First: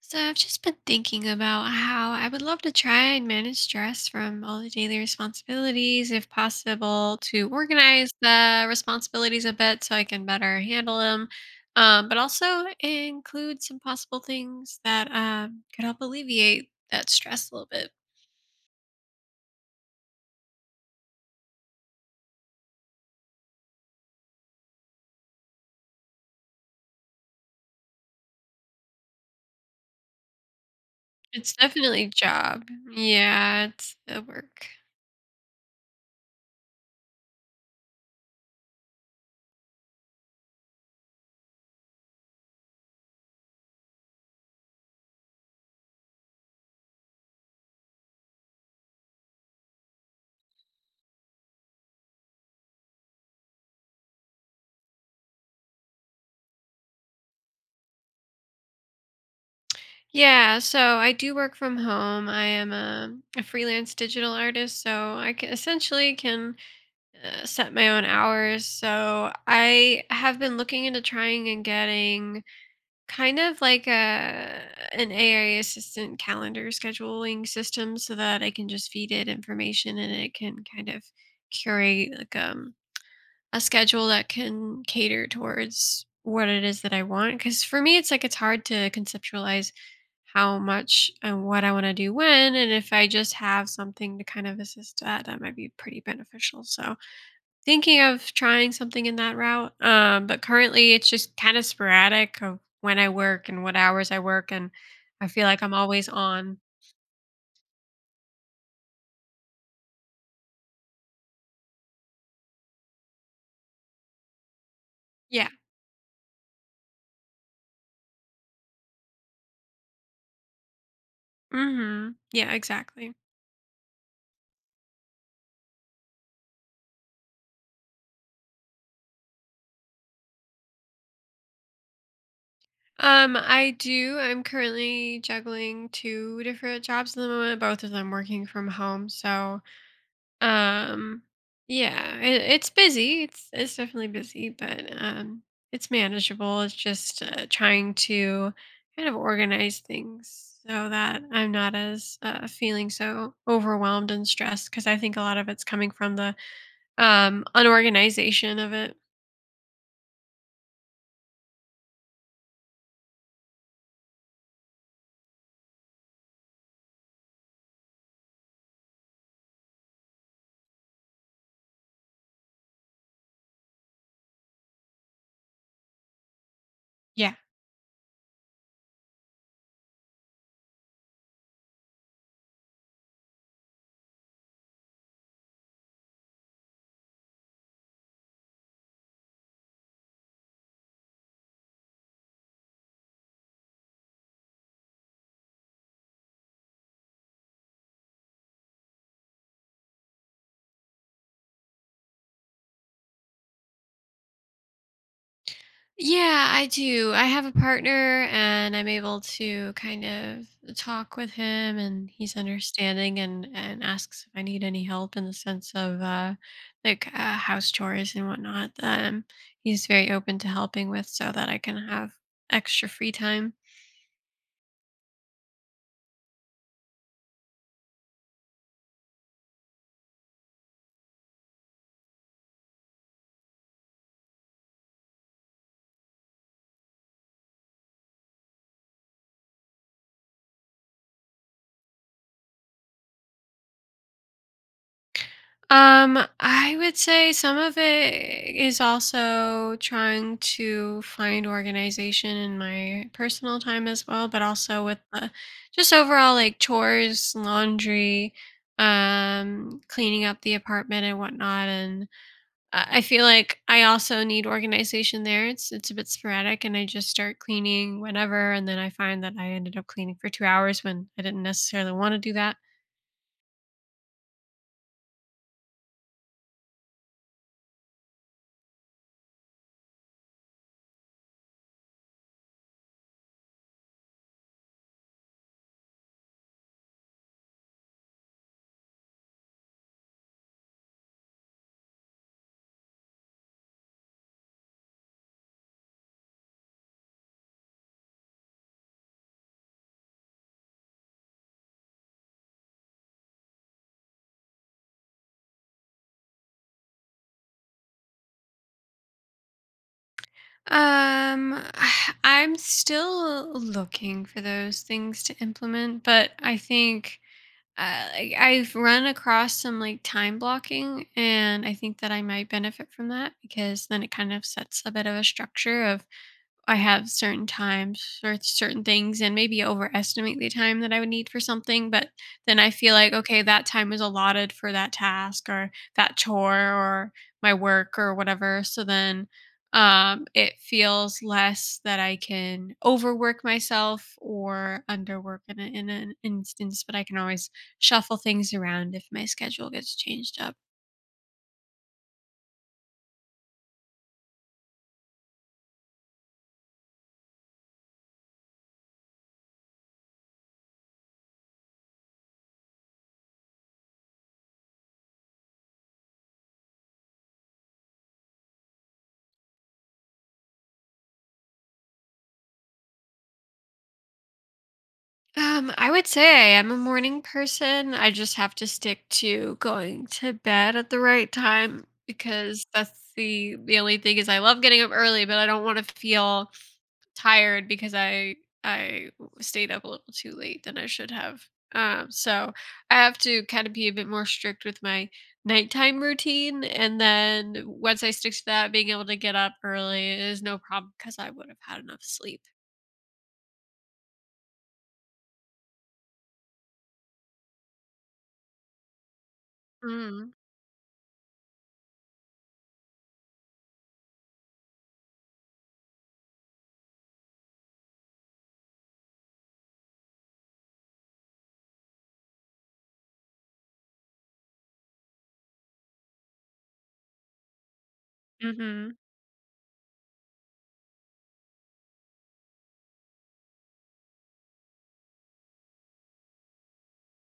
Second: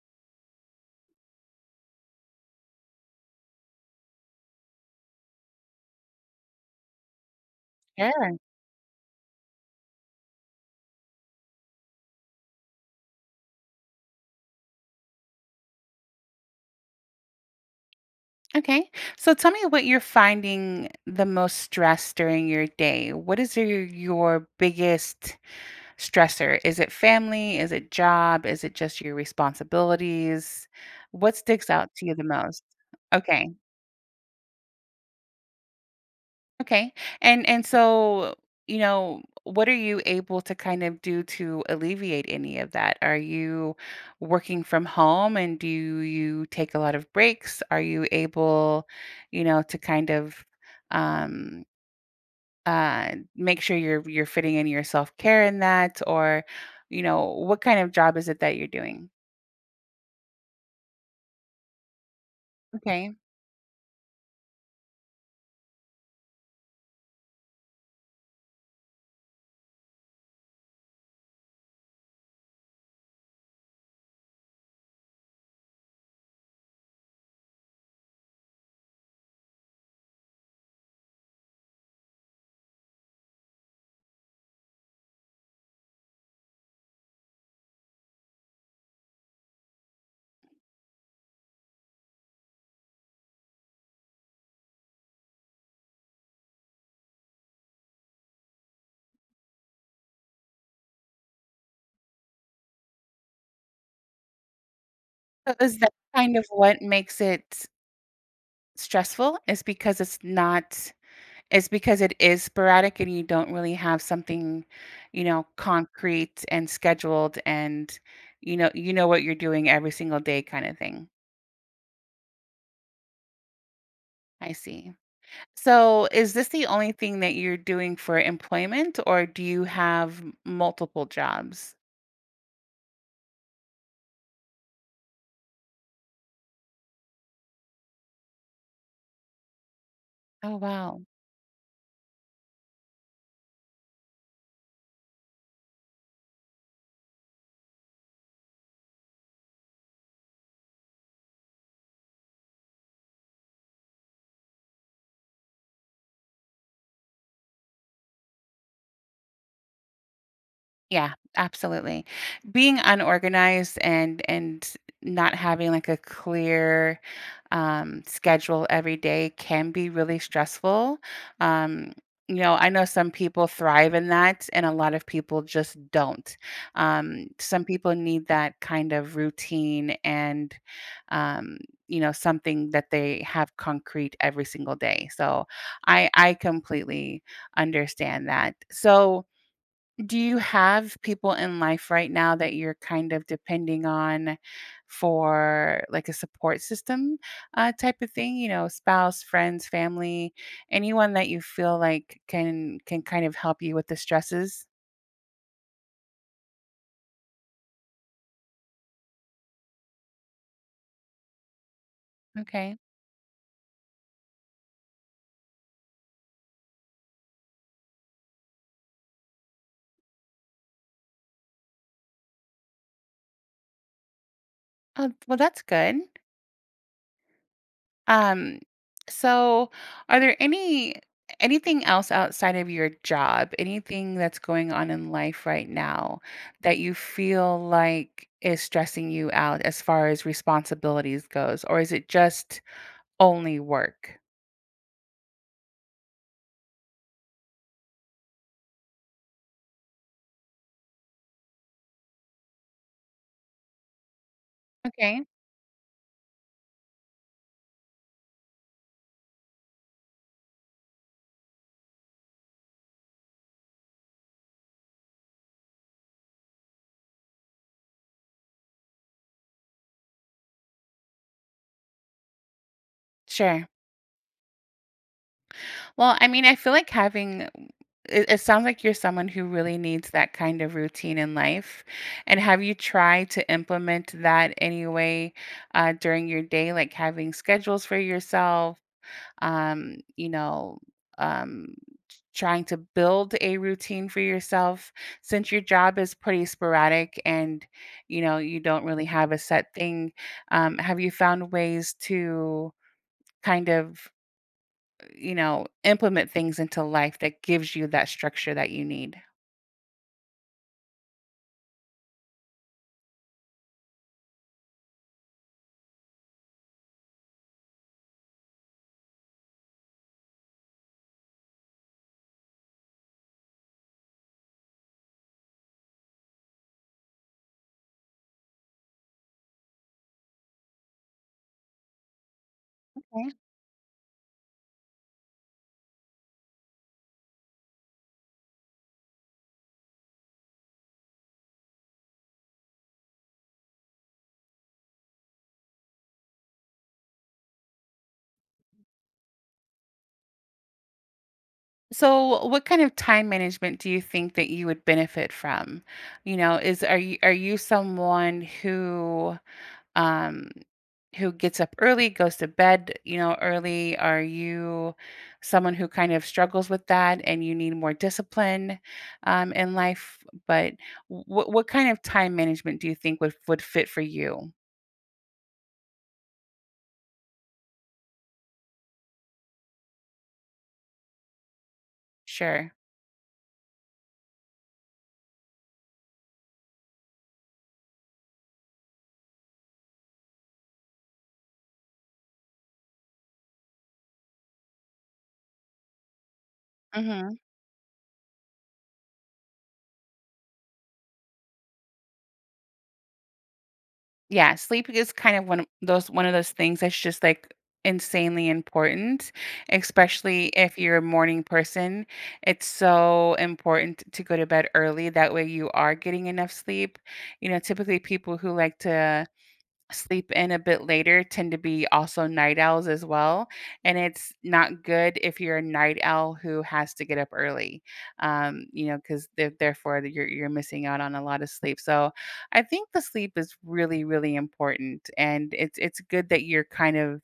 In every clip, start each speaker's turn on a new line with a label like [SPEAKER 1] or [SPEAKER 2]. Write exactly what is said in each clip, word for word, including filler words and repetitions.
[SPEAKER 1] So I've just been thinking about how I would love to try and manage stress from all the daily responsibilities, if possible, to organize
[SPEAKER 2] Sure.
[SPEAKER 1] the responsibilities a bit so I can better handle them. Um, but also include some possible things that um, could help alleviate that stress a little bit.
[SPEAKER 2] Okay. So tell me what you're finding the most stress during your day. What is your, your biggest stressor? Is it family? Is it job? Is it just your responsibilities? What
[SPEAKER 1] It's
[SPEAKER 2] sticks out
[SPEAKER 1] definitely
[SPEAKER 2] to
[SPEAKER 1] a
[SPEAKER 2] you the most?
[SPEAKER 1] job.
[SPEAKER 2] Okay.
[SPEAKER 1] Yeah, it's the work.
[SPEAKER 2] Okay. And and so, you know, what are you able to kind of do to alleviate any of that? Are you working from home and do you take a lot of breaks? Are you able, you know, to kind of um uh make sure you're you're fitting in your self-care in that or you know, what kind of job is it that you're doing?
[SPEAKER 1] Yeah, so I do work from home. I am
[SPEAKER 2] Okay.
[SPEAKER 1] a, a freelance digital artist, so I ca- essentially can uh, set my own hours. So I have been looking into trying and getting kind of like a an A I assistant calendar scheduling system so that I can just feed it information and it can kind of curate like um a schedule that can cater towards what it is that I want cuz for me it's like it's hard to conceptualize how much and what I want to do when, and if I just have something to kind of assist that that might be pretty beneficial. So thinking of trying something in that route, um, but currently it's just kind of sporadic of when I work and what hours I work, and I feel
[SPEAKER 2] So
[SPEAKER 1] like I'm
[SPEAKER 2] is that
[SPEAKER 1] always
[SPEAKER 2] kind of
[SPEAKER 1] on.
[SPEAKER 2] what makes it stressful is because it's not. It's because it is sporadic and you don't really have something, you know,
[SPEAKER 1] Yeah.
[SPEAKER 2] concrete and scheduled and you know you know what you're doing every single day kind of thing.
[SPEAKER 1] Hmm. Yeah, exactly.
[SPEAKER 2] I see. So is this the only thing that you're doing for employment or do you have m- multiple jobs?
[SPEAKER 1] Um, I do. I'm currently juggling two different jobs at the moment, both of them working from home. So
[SPEAKER 2] Oh wow.
[SPEAKER 1] Um, yeah, it, it's busy. It's it's definitely busy, but um, it's manageable. It's just uh, trying to kind of organize things so that I'm not as uh, feeling so overwhelmed and stressed because I think a lot of it's coming from the um unorganization of it.
[SPEAKER 2] Yeah, absolutely. Being unorganized and and not having like a clear um, schedule every day can be really stressful. Um, you know, I know some people thrive in that, and a lot of people just don't. Um,
[SPEAKER 1] Yeah.
[SPEAKER 2] some people need that kind of routine and, um, you know, something that they have concrete every single day. So I I completely understand that. So do you have people in life right now that you're kind of depending on for like a support system uh, type of thing? You know, spouse, friends, family, anyone that you feel like can can kind of help you with the stresses?
[SPEAKER 1] Yeah, I do. I have a partner and I'm able to kind of talk with him, and he's
[SPEAKER 2] Okay.
[SPEAKER 1] understanding and and asks if I need any help in the sense of uh like uh, house chores and whatnot. Um, he's very open to helping with so that I can have extra free time.
[SPEAKER 2] Oh, well, that's good. Um, so are there any anything else outside of your job, anything that's going on in life right now that you feel like is stressing you out as far as responsibilities goes, or is it just only work?
[SPEAKER 1] Um, I would say some of it is also trying to find organization in my personal time as well, but also with
[SPEAKER 2] Okay,
[SPEAKER 1] the just overall like chores, laundry, um, cleaning up the apartment and whatnot. And uh, I feel like I also need organization there. It's it's a bit sporadic, and I just start cleaning whenever, and then I find that I ended up cleaning for two hours when I didn't necessarily want to do that.
[SPEAKER 2] sure. Well, I mean, I feel like having it, it sounds like you're someone who really needs that kind of routine in life. And have you tried to implement that anyway uh, during your day, like having schedules for yourself, um, you know, um, trying to build a routine for yourself since your job is pretty sporadic and, you know, you don't really have a set thing? Um, have you found ways to kind of you know, implement things into life that gives you that structure that you need.
[SPEAKER 1] Um, I'm still looking for those things to implement, but I think uh, like, I've run across some like time blocking, and I think that I might benefit from that because then it kind of sets a bit of a structure of I have certain times or certain things and maybe overestimate the time that I would need for something. But then I feel like,
[SPEAKER 2] Okay.
[SPEAKER 1] okay, that time was allotted for that task or that chore or my work or whatever. So then um, it feels less that I can overwork myself or underwork in, a, in an instance, but I can always shuffle things around if my schedule gets changed up.
[SPEAKER 2] So what kind of time management do you think that you would benefit from? You know, is are you are you someone who um who gets up early, goes to bed, you know, early? Are you someone who kind of struggles with that and you need more discipline um, in life? But what what kind of time management do you think would would fit for you?
[SPEAKER 1] Um, I would say I am a morning person. I just have to stick to going to bed at the right time, because
[SPEAKER 2] Sure.
[SPEAKER 1] that's the the only thing is I love getting up early, but I don't want to feel tired because I I stayed up a little too late than I should have. Um, so I have to kind of be a bit more strict with my nighttime routine, and then once I stick to that, being able to get up early is no problem because I would have had enough sleep.
[SPEAKER 2] Yeah, sleep is kind of one of those one of those things that's just like insanely important,
[SPEAKER 1] Mm.
[SPEAKER 2] especially if you're a morning person. It's so important to go to bed early. That way you are getting enough sleep. You know, typically people who like to sleep in a bit later tend to be also night owls as well. And it's not good if you're a night owl who has to get up early, um, you
[SPEAKER 1] Hmm.
[SPEAKER 2] know, because therefore that you're, you're missing out on a lot of sleep. So I think the sleep is really, really important. And it's, it's good that you're kind of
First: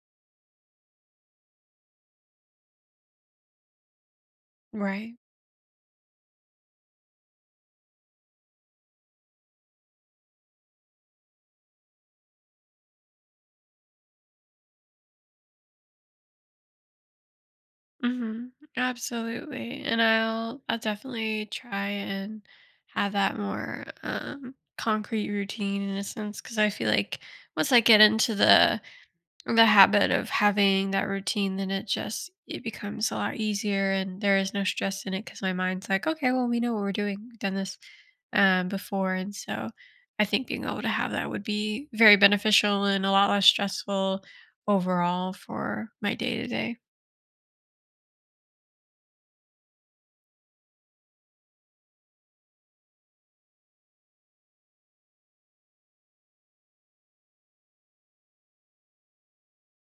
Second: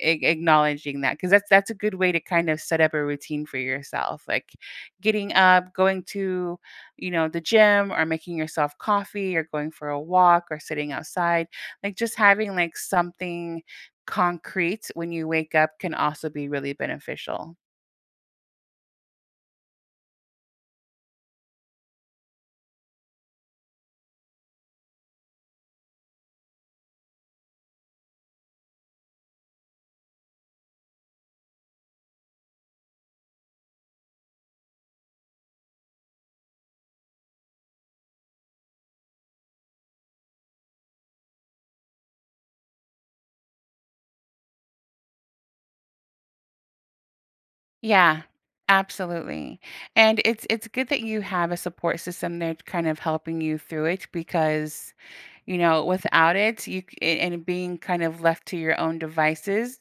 [SPEAKER 2] a- acknowledging that because that's that's a good way to kind of set up a routine for yourself like
[SPEAKER 1] Right.
[SPEAKER 2] getting up going to you know the gym or making yourself coffee or going for a walk or sitting outside like just having like something concrete when you wake up can also be really beneficial.
[SPEAKER 1] Mhm. Absolutely. And I'll I'll definitely try and have that more um concrete routine in a sense, because I feel like once I get into the the habit of having that routine, then it just it becomes a lot easier, and there is no stress in it because my mind's like, okay, well we know what we're doing. We've done this um before. And so I think being able to have that would be very beneficial and a lot less stressful overall for my day to day.
[SPEAKER 2] Yeah, absolutely. And it's it's good that you have a support system there kind of helping you through it because, you know, without it, you c- a- and being kind of left to your own devices,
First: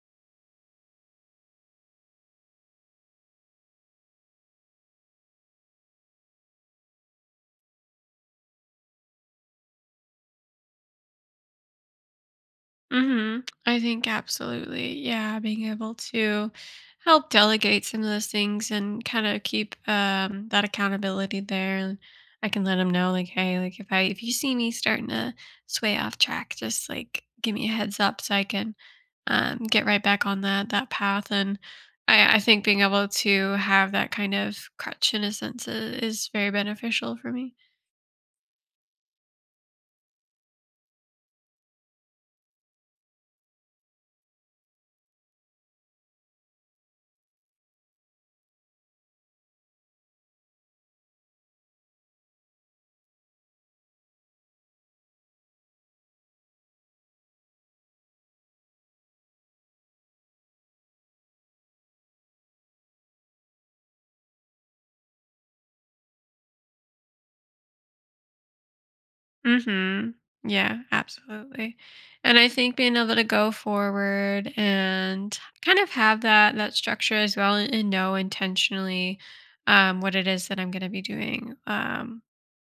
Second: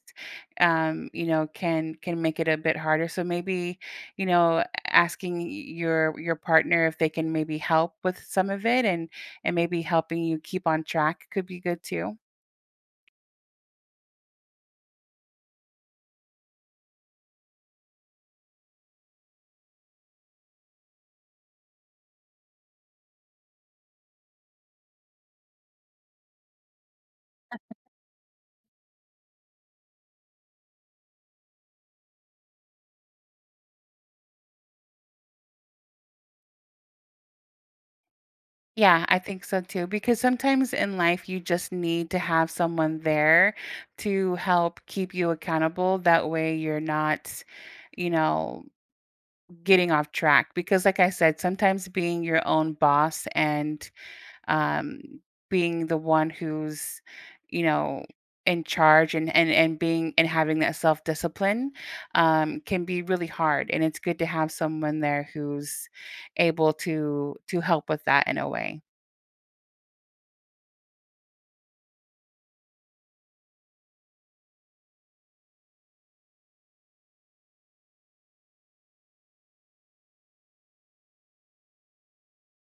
[SPEAKER 2] um, you know, can can make it a bit harder. So maybe, you know, asking your your partner if they can maybe help with some of it and and maybe helping you keep on track could be good too.
[SPEAKER 1] Mm-hmm. I think absolutely. Yeah, being able to help delegate some of those things and kind of keep um, that accountability there, and I can let them know, like, hey, like if I if you see me starting to sway off track, just like give me a heads up so I can um, get right back on that that path. And I I think being able to have that kind of crutch in a sense i- is very beneficial for me.
[SPEAKER 2] Yeah, I think so too. Because sometimes in life, you just need to have someone there to help keep you accountable. That way, you're not, you know, getting off track. Because, like I said, sometimes being your own boss and um, being the one who's, you know, in charge and and and being and having that self discipline um, can be really hard. And it's good to have someone there who's able to to help with that in a way.
[SPEAKER 1] Mhm. Yeah, absolutely. And I think being able to go forward and kind of have that that structure as well, and, and know intentionally um what it is that I'm going to be doing, um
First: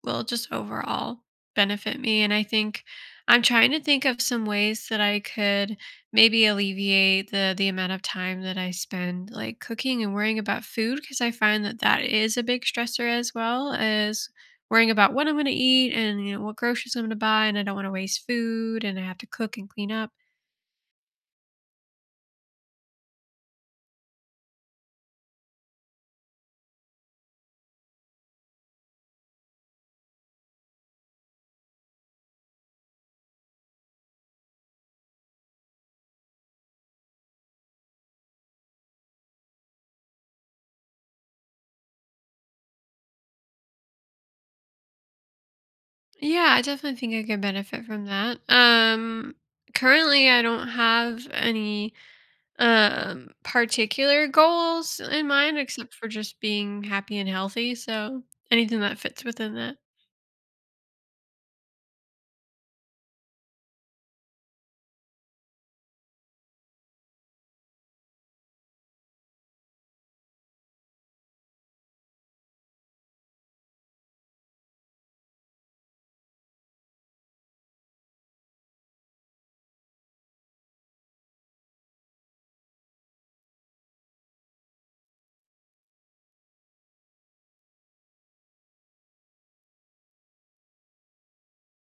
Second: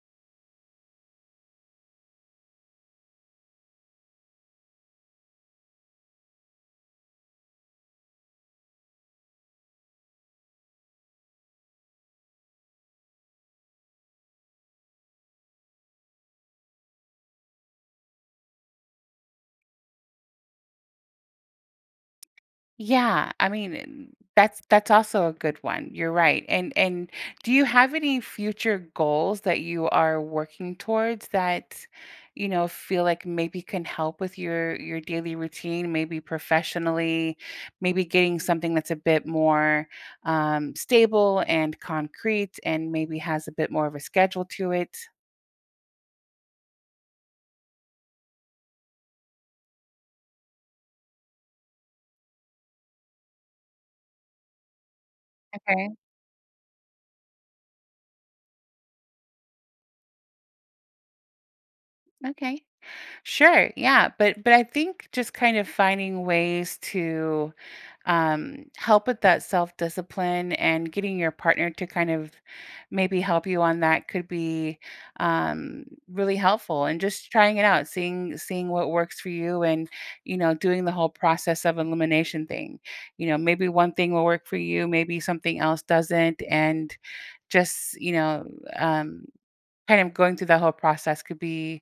[SPEAKER 1] will just overall benefit me. And I think I'm trying to think of some ways that I could maybe alleviate the the amount of time that I spend like cooking and worrying about food, because I find that that is a big stressor, as well as worrying about what I'm going to eat and you know what groceries I'm going to buy, and I don't want to waste food, and I have to cook and clean up.
[SPEAKER 2] Yeah, I mean, that's that's also a good one. You're right. And and do you have any future goals that you are working towards that, you know, feel like maybe can help with your your daily routine, maybe professionally, maybe getting something that's a bit more um, stable and concrete and maybe has a bit more of a schedule to it?
[SPEAKER 1] Yeah, I definitely think I could benefit from that. Um currently I don't have any um particular goals in mind
[SPEAKER 2] Okay.
[SPEAKER 1] except for just being happy and healthy, so anything that fits within that.
[SPEAKER 2] Okay. Sure. Yeah, but but I think just kind of finding ways to um, help with that self discipline and getting your partner to kind of maybe help you on that could be um, really helpful and just trying it out seeing seeing what works for you and you know doing the whole process of elimination thing you know maybe one thing will work for you maybe something else doesn't and just you know um, kind of going through the whole process could be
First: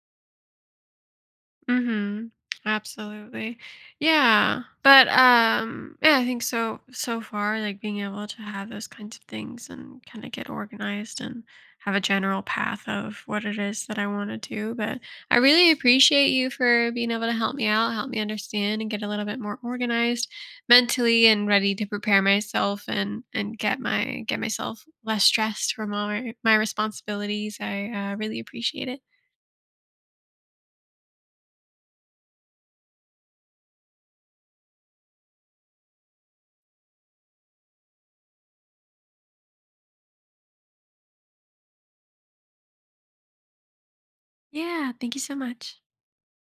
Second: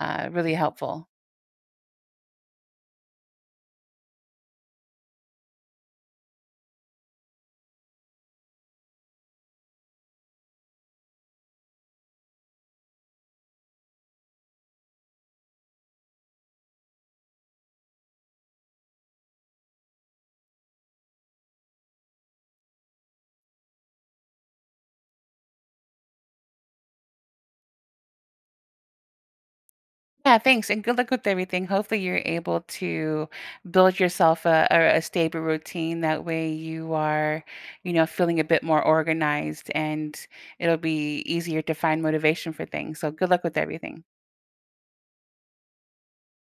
[SPEAKER 2] uh, really helpful.
[SPEAKER 1] Mhm. Absolutely. Yeah. But um yeah, I think so so far like being able to have those kinds of things and kind of get organized and have a general path of what it is that I want to do. But I really appreciate you for being able to help me out, help me understand and get a little bit more organized mentally and ready to prepare myself and and get my get myself less stressed from all my, my responsibilities. I uh, really appreciate it.
[SPEAKER 2] Yeah, thanks, and good luck with everything. Hopefully, you're able to build yourself a, a, a stable routine. That way, you are, you know, feeling a bit more organized, and it'll be easier to find motivation for things. So, good luck with everything.
[SPEAKER 1] Yeah, thank you so much.